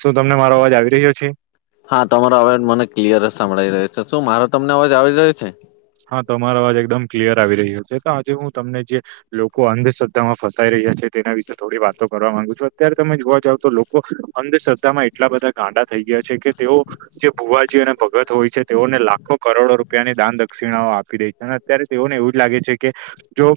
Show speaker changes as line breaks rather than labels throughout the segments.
શું તમને મારો અવાજ આવી રહ્યો છે?
હા તમારો અવાજ મને ક્લિયર જ સંભળાય રહ્યો છે. શું મારો તમને અવાજ આવી રહ્યો છે?
હા તમારો અવાજ એકદમ ક્લિયર આવી રહ્યો છે તો આજે હું તમને જે- લોકો અંધશ્રદ્ધામાં ફસાઈ રહ્યા છે તેના વિશે થોડી વાતો કરવા માંગુ છું. અત્યારે તમે જોવા જાવ તો લોકો- અંધશ્રદ્ધામાં એટલા બધા ગાંડા થઈ ગયા છે કે તેઓ- જે ભુવાજી અને ભગત હોય છે તેઓને લાખો કરોડો રૂપિયાની દાન- [unintelligible] દક્ષિણાઓ આપી રહયા છે અને અત્યારે તેઓને એવું જ લાગે છે કે જો-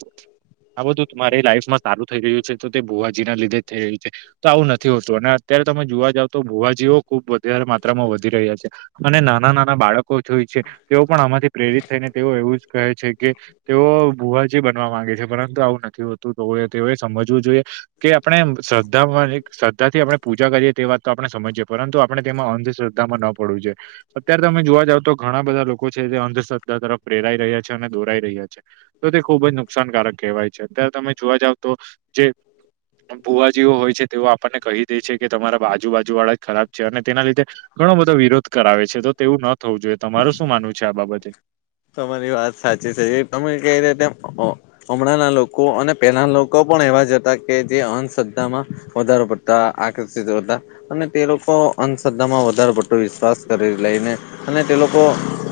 આ બધું તમારી લાઈફમાં સારું થઈ રહ્યું છે તો તે ભુવાજી ના લીધે જ થઈ રહ્યું છે. તો આવું નથી હોતું અને અત્યારે તમે જોવા જાવ તો ભુવાજીઓ ખુબ વધારે માત્રામાં વધી રહ્યા છે. અને નાના નાના બાળકો જોવે છે. તેઓ પણ આમાંથી પ્રેરિત થઈને તેઓ એવું જ કહે છે કે- તેઓ ભૂવાજી બનવા માંગે છે. પરંતુ આવું નથી હોતું તો તેઓએ સમજવું જોઈએ- કે આપણે શ્રદ્ધામાં શ્રદ્ધા થી આપણે પૂજા કરીએ તે વાત તો આપણે સમજીએ પરંતુ આપણે તેમાં અંધ- [unintelligible] ન પડવું જોઈએ. અત્યારે તમે જોવા જાવ તો ઘણા બધા લોકો છે જે અંધ- શ્રધ્ધા તરફ પ્રેરાઈ રહ્યા છે અને દોરાઈ રહ્યા છે. તો તે ખૂબ જ નુકસાનકારક કહેવાય છે અત્યારે તમે જોવા જાવ તો જે- ભુવાજીઓ હોય છે તેઓ આપણને કહી દે છે કે તમારા આજૂબાજુ વાળા જ ખરાબ છે અને તેના લીધે- ઘણો બધો વિરોધ કરાવે છે તો તેવું ન થવું જોઈએ તમાર શું માનવું છે આ બાબતે?
તમારી વાત સાચી છે એ તમે કઈ રહ્યાં તેમ- હમણાંના લોકો અને પેલાના લોકો પણ એવા જ હતા કે જે અંધશ્રદ્ધામાં વધારો પડ- આકર્ષિત હતા અને તે લોકો અંધશ્રદ્ધા માં વધારે [unintelligible] વિશ્વાસ કરી લઈને અને- તે લોકો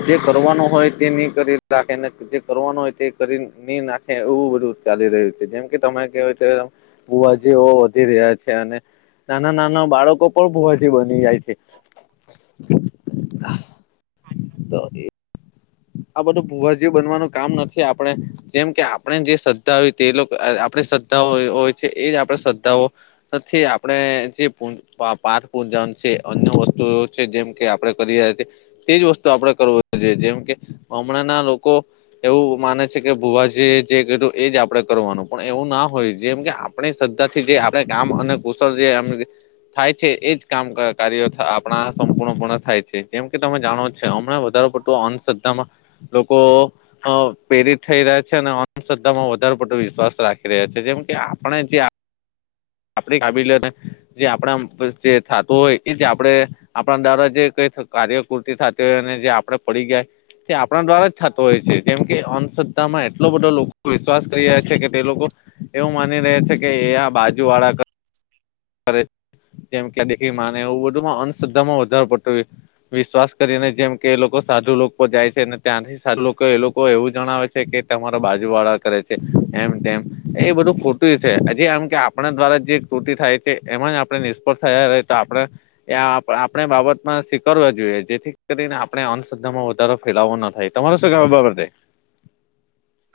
જે કરવાનું હોય નહી કરી રાખેને જે- કરવાનું હોય તે કરી નઈ નાખે એવું બધું ચાલી રહ્યું છે જેમ કે તમે કહ્યું તેમ- ભૂવાજિઓ વધી રહ્યા છે અને- નાના નાના બાળકો પણ ભૂવાજી બની જાય છે. [inaudible] આ બધું ભુવાજી બનવાનું કામ નથી આપણે- જેમ કે આપણે જે શ્રદ્ધા હો તે આપણે શ્રદ્ધા હોય છે એ જ આપણે શ્રદ્ધાઓ- નથી આપણે જે- પાઠ પૂજન છે. અન્ય વસ્તુઓ છે. જેમ કે આપણે કરીએ છીએ- તેજ વસ્તુ આપડે કરવું જોઈએ. જેમ કે હમણાંના લોકો- એવું માને છે કે ભુવાજી જે કર્યું એજ આપડે કરવાનું પણ એવું ના હોય જેમ કે. આપણી શ્રદ્ધાથી જે આપણેે કામ અને કુશળ જેમ- થાય છે એજ કામ કાર્યો આપણા સંપૂર્ણપણે થાય છે. જેમ કે તમે જાણો છે હમણા વધારે પડતું- તો અંધંશ્રદ્ધામાં લોકો અ પ્રેરિત થઈ રહ્યા છે અને અંધશ્રદ્ધા માં વધારે પડટો રાખી રહ્યા છે. જેમ કે આપણે જે
[inaudible]
આપણી કાબેલિયત જે આપણા જે થતું હોય એ જે આપણે આપણા દ્વારા જે કઈ કાર્યકૃતિ થતી હોય અને જે આપડે પડી ગયા તે આપણા દ્વારા જ થતો હોય છે જેમ કે અંધશ્રદ્ધામાં એટલો બધો લોક વિશ્વાસ કરી રહ્યા છે કે તે લોકો એવું માની રયા છે કે એ આ બાજુ વાળા [inaudible] જેમ કે [unintelligible] માને એવું બધુંમાં અંધશ્રદ્ધામાં વધારો પડતો હોય. વિશ્વાસ કરીને જેમ કે એ લોકો સાધુ લોકો જાય છે ને ત્યાંથી સાધુ લોકો એ લોકો એવું જણાવે છે કે તમારા બાજુ વાળા કરે છે એમ તેમ એ બધું ખોટું છે હજી આમ કે આપણા દ્વારા જે તૂટી થાય છે એમાં આપણે નિષ્ફળ થયા રયા તો આપણે એ આપણે બાબતમાં સ્વીકારવા જોઈએ. જેથી કરીને આપણે અંધશદ્ધા માં વધારો ફેલાવો ન થાય. તમારો શું કેવા આ બાબતે?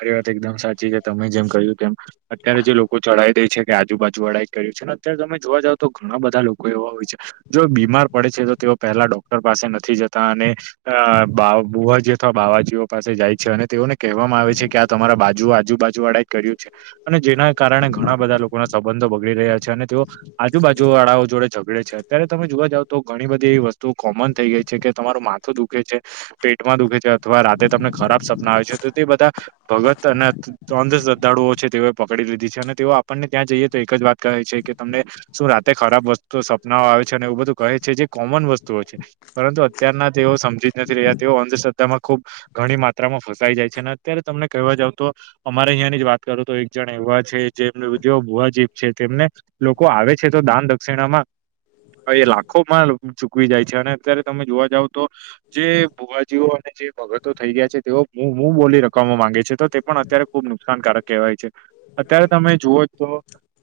એ વાત એકદમ સાચી કે તમે જેમ કર્યું તેમ અત્યારે જે લોક લોકો ચઢાઈ દે છે કે આજુબાજુ વાળા કર્યું છે ને અત્યારે તમે જોવા જાવ તો ઘણા બધા લોકો એવા હોય છે. જો બીમાર પડે છે તો તેઓ પહેલા ડોક્ટર પાસે નથી જતા અને અ બા બુવાજી અથવા બાવાજીઓ પાસે જાય છે અને તેઓને કહેવામાં આવે છે કે આ તમારા બાજુ આજુ બાાજુ વાળા એજ કર્યું છે. અને જેના કારણે ઘણા બધા લોકો ના સંબંધો બગડી રહ્યા છે અને તેઓ આજુબાજુ વાળાઓ જોડે ઝઘડે છે અત્યારે તમે જોવા જાવ તો ઘણી બધી એવી વસ્તુ કોમન થઈ ગઈ છે કે તમારું માથું દુખે છે પેટમાં દુખે છે અથવા રાતે તમને ખરાબ સપના આવે છે તો તે બધા ભગત નથ અંધ શ્રદ્ધાળુઓ છે તેઓએ પકડી લીધી છે અને તેઓ આપણને ત્યાં જઈએ તો એક જ વાત કહે છે કે તમને શું રાતે ખરાબ વસ્તુઓ સપનાઓ આવે છે અને એવું બધું કહે છે જે કોમન વસ્તુઓ છે. પરંતુ અત્યારના તેઓ સમજી જ નથી રહ્યા તેઓ અંધશ્રદ્ધામાં ખુબ ઘણી માત્રામાં ફસાઈ જાય છે અને અત્યારે તમને કહેવા જાવ તો અમારે અહીંયાની જ વાત કરું તો એક જણ એવા છે જેમ ભુવાજીબ છે તેમને લોકો આવે છે તો દાન દક્ષિણામાં એ લાખો માં ચૂકવી જાય છે અને અત્યારે તમે જોવા જાવ તો જે ભુવાજીઓ જે ભગતો થઈ છે તેઓ મુ મુહ બોલી રકમો માંગે છે તો તે પણ અત્યારે ખુબ નુકસાનકારક કહેવાય છે અત્યારે તમે જુઓ તો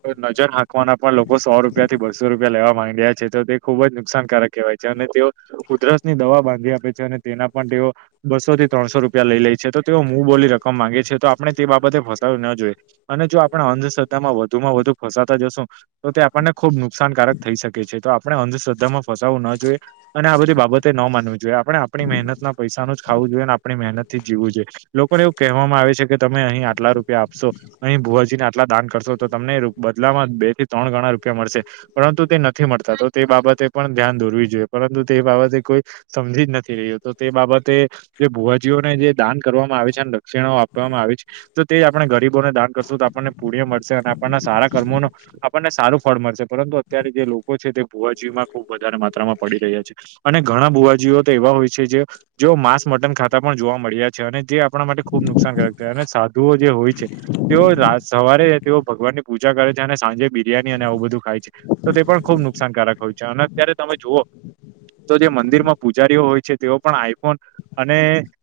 તો નજર હાંકવાના પણ લોકો સો રૂપિયા થી બસો રૂપિયા લેવા માંડ્યા છે. તો તે ખુબ જ નુકસાનકારક કહેવાય છે અને તેઓ ઉધરસની દવા બાંધી આપે છે અને તેના પણ તેઓ બસોથી ત્રણસો રૂપિયા લઈ લેય છે તો તેઓ મુ બોલી રક માંગે છે તો આપણે તે બાબતે ફસાવું ના જોઈએ અને જો આપણે અંધશ્રધ્ધામાં વધુમાં વધુ ફ તા જસુતો તે આપણને ખુબ નુકસાનકારક થઈ શકે છે તો આપણે અંધશ્રદ્ધામાં ફસાવું ના જોઈએ. અને આ બધી બાબતે ન માનવી જોઈએ આપણે આપણી મહેનતના પૈસાનો નુજ ખાવું જોઈએ ને આપણી મહેનતથી જ જીવું જોએ લોકોને એવું કેહવામા આવે છે કે તમે અહીં આટલા રૂપિયા આપશો અહીં ભુવાજીને આટલા દાન કરશો તો તમને બદલામાં બે થી ત્રણ ગણા રૂપિયા મળશે. પરંતુ તે નથી મળતા તો તે બાબતે પણ ધ્યાન દોરવી જોઈએ પરંતુ તે બાબતે કોઈ સમજી જ નથી રહ્યો તો તે બાબતે જે ભુવાજીઓને જે દાન કરવામાં આવે છે ને ક્ષીણા ઓ આપવામાં આવે છે તો તે આપણે ગરીબોને દાન કરશું તો આપણને પુણ્ય મળશે અને આપણના સારા કર્મોનો આપણને સારું ફળ મળશે પરંતુ અત્યારે જે લોકો છે તે ભુવાજીમાં ખુબ વધારે માત્રામાં પડી રહ્યા છે. અને ઘણા બુવાજીઓ તો એવા હોય છે જે જેઓ માસ-મટન ખાતા પણ જોવા મળ્યા છે અને તે આપણા માટે ખુબ નુકસાનકારક થાય અને સાધુઓ જે હોય છે તેઓ રાત-સવારે તેઓ ભગવાનની પૂજા કરે છે અને સાંજે બિરિયાની અને આવું બધું ખાય છે. તો તે પણ ખુબ નુકસાનકારક હોય છે અને અત્યાર તમે જુઓ તો જે મંદિરમાં પુજારીઓ હોય છે તેઓ પણ આઈફોન અને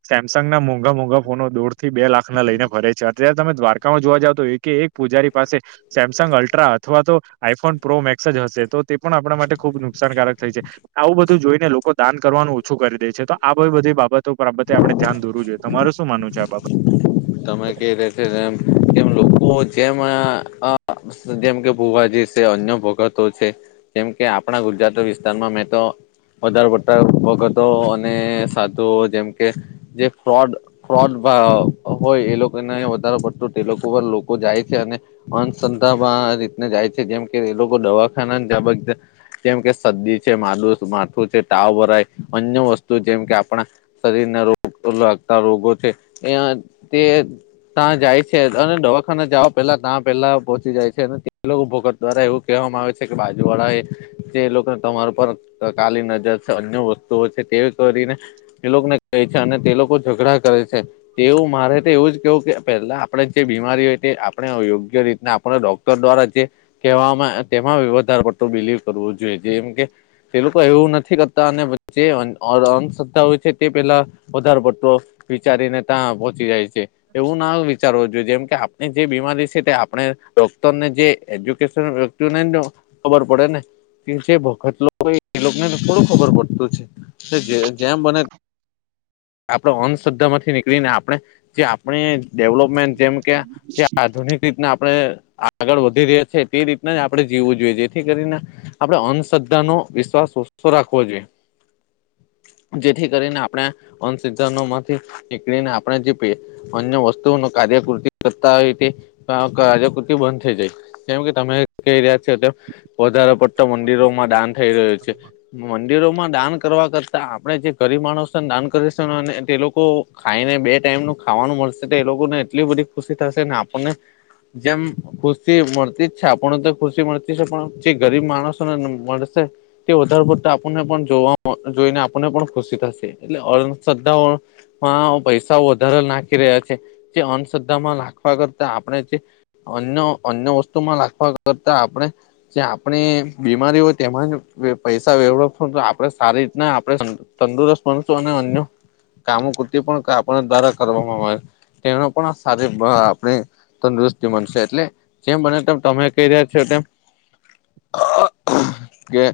સેમસંગ ના મોંઘા-મોંઘા ફોનો દોડથી બે લાખના લઈને ફરે છે. અત્યારે તમે દ્વારકામાં જોવા જાવ તો એકે એક પૂજારી પાસે સેમસંગ અલ્ટ્રા અથવા તો આઈફોન પ્રો મેક્સ જ હશે તો તે પણ આપડા માટે ખુબ નુકસાનકારક થઈ છે. આવું બધું જોઈને લોકો દાન કરવાનું ઓછું કરી દે છે તો આ બધી બાબતો પર [unintelligible] આપડે ધ્યાન દોરવું જોઈએ. તમારું શું માનું છે આ બાબત?
તમે કે એમ છે કેમ લોકો જેમા અ આ [unintelligible] જેમકે ભુવાજી છે અન્ય ભગતો છે. કેમ કે આપણા ગુજરાત વિસ્તારમાં મેં તો વધારે પડતા ભગતો અને સાધુઓ જેમ કે જે ફ્રોડ ફ્રોડ ભાવ હોય એ લોકોને વધારે પડતો તે લોકો પર જાય છે અને અંધશ્રદ્ધામા રીતને જાય છે જેમ કે એ લોકો દવાખાના એ બધે કેમ કે સદી છે, માલુ માથું છે, તાવ ભરાય અન્ય વસ્તુ જેમ કે આપણા શરીરને રોગ લાગતા રોગો છે એ તે ત્યાં જાય છે અને દવાખાના જવા પેલા ત્યાં પેલા પોહચી જાય છે અને ઉભો દ્વારા એવુ કહેવામાં છે કે બાજુવાળા એ જે લોકોને તમાર પર કાલી નજર છે અન્ય વસ્તુઓ છે તેવી કરીને એ લોકોને કહે છે અને તે લોકો ઝઘડા કરે છે. તેવું મારે તો એવું જ કેવું કે પેલા આપડે જે બીમારી હોય તે આપ આપણે અયોગ્ય રીતના આપણે ડોક્ટર દ્વારા જે કેવામાં તેમાં વધારે પડતું બિલીવ કરવું જોઈએ જેમ કે તે લોકો એવું નથી કરતા અનેે વચ્ચે અંધશ્રદ્ધા હોય છે તે પેલા વધારે પટતો વિચારીને ત્યાં પહોંચી જાય છે. એવું ના વિચારવું જોઈએ જેમ કે આપ જે બીમારી છે તે આપણે ડોકટરને જે એજ્યુકેશન વ્યક્તિને ખબર પડે ને જે ભગત લોકોને એ થોડું ખબર પડતું છે. જે જેમ બને આપડે અંધંશ્રદ્ધા માંથી નીકળી ને આપને જે આપણે ડેવલોપમેન્ટ જેમ કે જે આધુનિક જે રીતનાં આપણે આગળ વધી રહ્યા છીએ. તે રીતના જ આપણે જીવું જોઈએ. જેથી કરીને આપડે અંધશ્રદ્ધા નો વિશ્વાસ ઓછો રાખવો જોઈએ. જેથી કરીને આપણે અંશ્રઘ્ધાનો માંથી નીકળીને આપણે જે અન્ય વસ્તુઓનો કાર્યકૃતિ કરતા હોય તે કાર્યકૃતિ બંધ થઈ જાય. કેમ કે તમે કહી રહ્યા છો તે વધારે પડતા મંદિરોમાં દાન થઈ રહ્યું છે. મંદિરોમાં દાન કરવા કરતા આપણે જે ગરીબ માણસો છે ને દાન કરીશ અને તે લોકો ખાઈને બે ટાઈમ નું ખાવાનું મળશે તો એ લોકોને એટલી બધી ખુશી થશે ને આપણને જેમ ખુશી મળતી જ છે આપણને તો ખુશી મળતી છે પણ જે ગરીબ માણસોને મળશે તે વધારે પડતા આપણને પણ જોઈને આપણને પણ ખુશી થશે એટલે અંધ્રદ્ધાઓ પૈસા વધારે નાખી રહ્યા છે, જે અંધશ્રદ્ધામાં નાખવા કરતા આપણે જે અન્ય અન્ય વસ્તુમાં નાખવા કરતા આપણે જે આપણે બીમારી હોય તેમાં જ પૈસા વેડવફ શું તો આપને સારી રીતના આપણે તંદુરસ્ત બનશું અને અન્ય કામો પણ આપ દ્વારા કરવામાં આવે. તેનો પણ શારીરીક બળ આપણે તંદુરસ્તી મળશે, એટલે જેમ બને તેમ, તમે કહી રહ્યા છો તેમ.
[inaudible]
કે.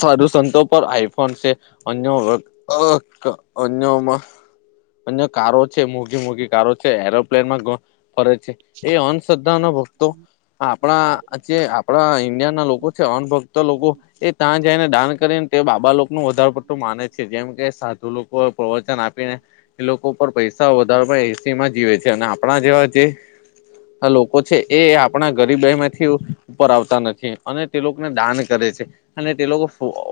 સાધુસંતો પર આઈફોન છે, અન્ય અન્યોમાં. અન્ય કારો છે, મોઘી મોઘી કારો છે, એરોપ્લેનમાં ફરે છે. એ અંધંધશ્રદ્ધા નો ભક્તો આપણા જે આપણા ઈન્ડિયા ના લોકો છે, અણભક્ત લોકો એ ત્યાં જઈને દાન કરીને, તે બાબા લોકો નું વધારે પડતું માને છે, જેમ કે સાધુ લોકો પ્રવચન આપીને. એ લોકો પર પૈસા વધારમાં એસી માં જીવે છે, અને આપણા જેવા જે હલો. લોકો છે, એ આપણા ગરીબહેમાંથી ઉપર આવતા નથી, અને તે લોકોને દાન કરે છે. અને તે લોકો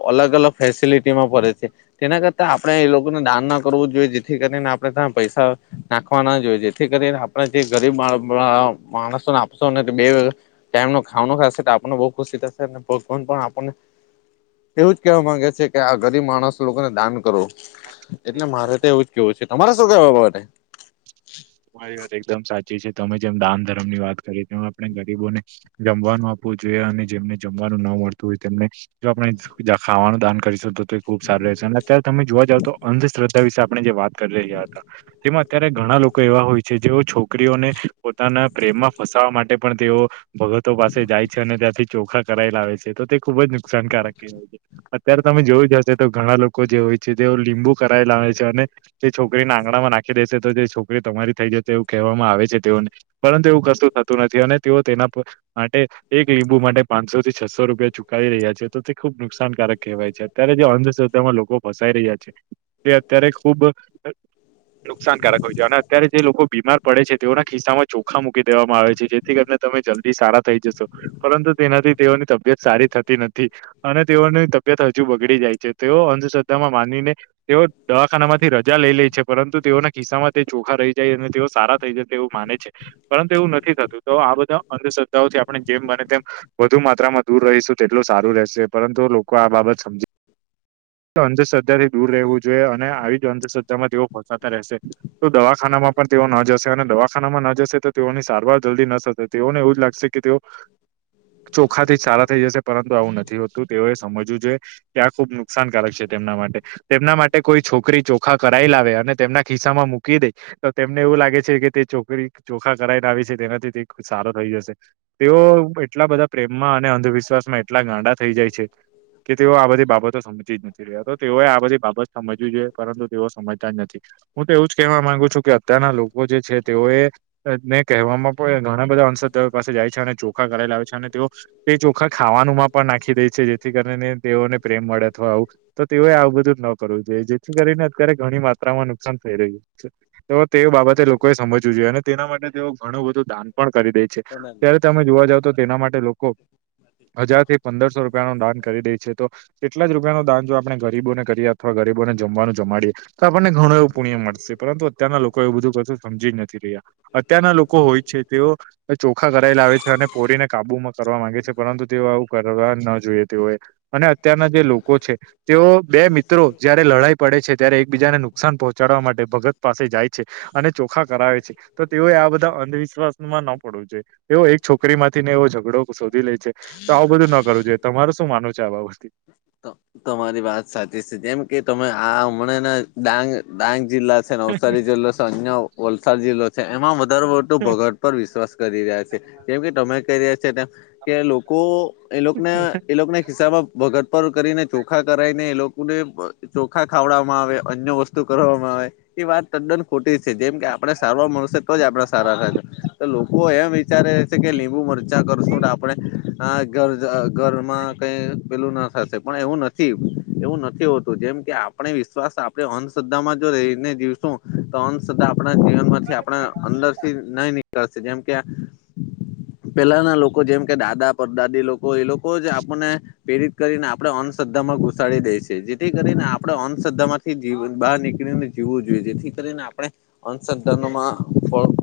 અલગ-અલગ ફેસિલિટીમાં ફરે છે. તેના કરતાં આપણે એ લોકોને દાન ના કરવું જોઈએ. જેથી કરીને, આપણે તે પૈસા નાખવા ના જોઈયે, જેથી કરીને આપણે જે ગરીબ માણસો બેટ ન ખવાનું ખ આપને બહ ખુશી થશે ભગન પણ આપને [unintelligible] એવું જ કહેવા માંગે છે કે, આ ગરીબ માણસ લોકોને દાન કરો. એટલે તો એવું જ કેવું છે, તમારે શું માટે
વાત એકદમ સાચી છે, તમે જેમ દાન ધર્મ ની વાત કરી, તેમ આપણે ગરીબોને જમવાનું આપવું જોઈએ, અને જેમને જમવાનું ન મળતું હોય તેમને. જો આપણે ખાવાનું દાન કરીશું તો, ખુબ સારું રહેશે, અને અત્યારે તમે જોવા જાવ તો અંધશ્રધ વિશે આપણે જે વાત કરી હતા, તેમાં અત્યારે લોકો એવા હોય છે, જેઓ છોકરીઓને પોતાના પ્રેમમાં ફસાવવા માટે પણ તેઓ ભગતો પાસે જાય છે, અને ત્યાંથી ચોખા કરાયેલા આવેે છે, તો તે ખુબ જ નુકસાનકારક કહેવાય છે. અત્યારે તમે જોવું જશે તો, ઘણા લોકો જે હોય છે, જે લીંબુ કરાવે લાવે છે, અને જે છોકરીને આંગણામાં નાખી દેશે તો, જે છોકરી તમારી થઈ જશે, એવું કહેવામાં આવે છે, તેઓને પરંતુ એવું કરતું થતું નથી, અને તેઓ તેના માટે એક લીંબુ માટે પાંચસો થી છસો રૂપિયા ચુકાવી રહ્યા છે, તો તે ખુબ નુકસાનકારક કહેવાય છે. અત્યારે જે અંધશ્રદ્ધામાં લોકો ફસાઈ રહ્યા છે, તે અત્યારે ખુબ નુકસાનકારક હોય જોને. અત્યારે જે લોકો બીમાર પડે છે, તેઓના ખિસ્સા માં ચોખા મૂકી દેવામાં આવે છે, જેથી કરીને તમે જલ્દી સારા થઈ જશો. પરંતુ તેનાથી તેઓની તબિયત સારી થતી નથી. અને તેઓની તબિયત હજુ બગડી જાય છે, તેઓ અંધશ્રદ્ધામાં માનીને તેઓ દવાખાનામાંથી રજા લઈ લે છે, પરંતુ તેઓના કિસ્સામાં ચોખા રહી અને સારા થઈ જાય તેવું માને છે, પરંતુ એવું નથી થતું, તો આ બધા અંધ થી આપણે જેમ બને તેમ વધુ માત્રામાં દૂર રહીશું, તેટલું સારું રહેશે, પરંતુ લોકો આ બાબત સમજી તો અંધશ્રદધા થી દૂર રહેવું જોઈએ, અને આવી જ અંધશ્રદ્ધામાં તેઓ પહોંચાતા રહેશે. તો દવાખાનામાં પણ તેઓ ન જશે, અને દવાખાનામાં ન જશે તો, તેઓની સારવાર જલ્દી નથી, તેઓને એવું જ લાગશે કે તેઓ હ. ચોખા થી જ સારા થઈ જશે, પરંતુ આવું નથી હોતું, તેઓએ સમજવું જોઈએ, કેયા ખુબ નુકસાનકારક છે, તેમના માટે તેમના માટે કોઈ છોકરી ચોખા કરાઈ લાવે, અને તેમના ખિસ્સામાં મૂકી દે. તો તેમને એવું લાગે છે કે, તે ચોકરી ચોખા કરાઈને આવી છે, તેનાથી તે સારો થઈ જશે. તેઓ એટલા બધા પ્રેમમાં અને અંધવિશ્વાસમાં એટલા ગાંડા થઈ જાય છે કે, તેઓ આ બધી બાબતો સમજ જ નથી રહ્યા તો તેઓએ આ બધી બાબત સમજવી જોઈએ પરંતુ તેઓ સમજતા જ નથી હું તો એવું જ કહેવા માંગુ છું કે અત્યારના લોકો જે છે તેઓ એ ને કહેવામાં પણ ઘણા બધા અંશદઓ પાસે જાય છે અને ચોખા કરેલાાવ છે અને તેઓ તે ચોખા ખાવાનુંમાં પણ નાખી દે છે જેથી કરીને તેઓને પ્રેમ મળે અથવા આવું તો તેઓએ આવું બધું ન કરવું જોઈએ જેથી કરીને અત્યારે ઘણી માત્રામાં નુકસાન થઈ રહ્યું છે. તો તે બાબતે લોકોએ સમજવું જોઈએ અને તેના માટે તેઓ ઘણું બધું દાન પણ કરી દે છે.
માટે
ત્યારે તમે જોવા જાવ તો તેના માટે લોકો હજાર થી પંદરસો રૂપિયા ન દાન કરી દે છે તો રૂપિયા નો દાન જો આપણે ગરીબોને કરીએ અથવા ગરીબોને જમવાનું જમાડીએ તો આપણને ઘણું એવું પુણ્ય મળશે પરંતુ અત્યારના લોકો એવ બધું ક સમજી જ નથી રહ્યા. અત્યારના લોકો હોય છે. તેઓ ચોખા કરાયેલા આવે છે અને પોરીને કાબુમાં કરવા માંગે છે પરંતુ તેઓ આવ. કરવા જોઈ તે હોય અને અત્યારે લોકો છે તેઓ બે મિત્રો જયારે લડાઈ પડે છે ત્યારે એકબીજાને- સાન પહોચડવા પાસે જાય. છે અને ચોંકાવનારા હોય છે, તો આપણે આ બધા અંધવિશ્વાસમાં ન પડવું જોઈએ. એવી એક છોકરીમાંથી ને એવો ઝઘડો શોધી લે છે, તો આવું બધું ન કરવું જોઈએ. તમારું શું માનવું છે આ બાબતે?
તમારી વાત સાચી છે. જેમ કે તમે હમણાંના ડાંગ જિલ્લામાં. છે, નવસારી જિલ્લો છે અને વલસાડ જિલ્લો છે, એમાં વધારે મોઢું બગાડે. પર વિશ્વાસ કરી રહ્યા છે, જેમ કે તમે કહી રહ્યા છો તેમ કે લોકો. એ લોકોને એ લોકોને ખિસ્સામાં વાગડ પર કરીને ચોખા કરાવીને એ લોકો. અને ચોખા ખવડાવવામાં આવે અને અન્ય વસ્તુ કરવામાં આવે. એ વાત તદ્દન ખોટી છે. જેમ કે આપણે સારવાર લઈશું તો જ આપણે સારા થઈશું, તો લોકો એમ. અત્યારે એ છે કે લીંબુ-મરચાં કરીશું ને આપણે. ઘરમાં કંઈ પેલું નહીં થાય. પણ એવું નથી, એવું નથી હોતું. જેમ કે આપણે વિશ્વાસ આપણે અંધશ્રદ્ધામાં જો રહીને દિવસો. તો અંધશ્રદ્ધા આપણા જીવનમાંથી, આપણી અંદરથી નહીં નીકળે, જેમ કે. જેમ કે દાદા-પરદાદી લોકો, એ લોકો જ આપણને પ્રેરિત કરીને. જેમ કે દાદા-પરદાદા લોકો આપણને પ્રેરિત કરીને અંધશ્રદ્ધામાં ઘુસાડી દે છે, જેથી કરીને આપણે અંધશ્રદ્ધામાંથી જીવ બહાર નીકળીને. જીવવું જોઈએ, જેથી કરીને આપણે અંધશ્રદ્ધામાં ન ફસાઈએ.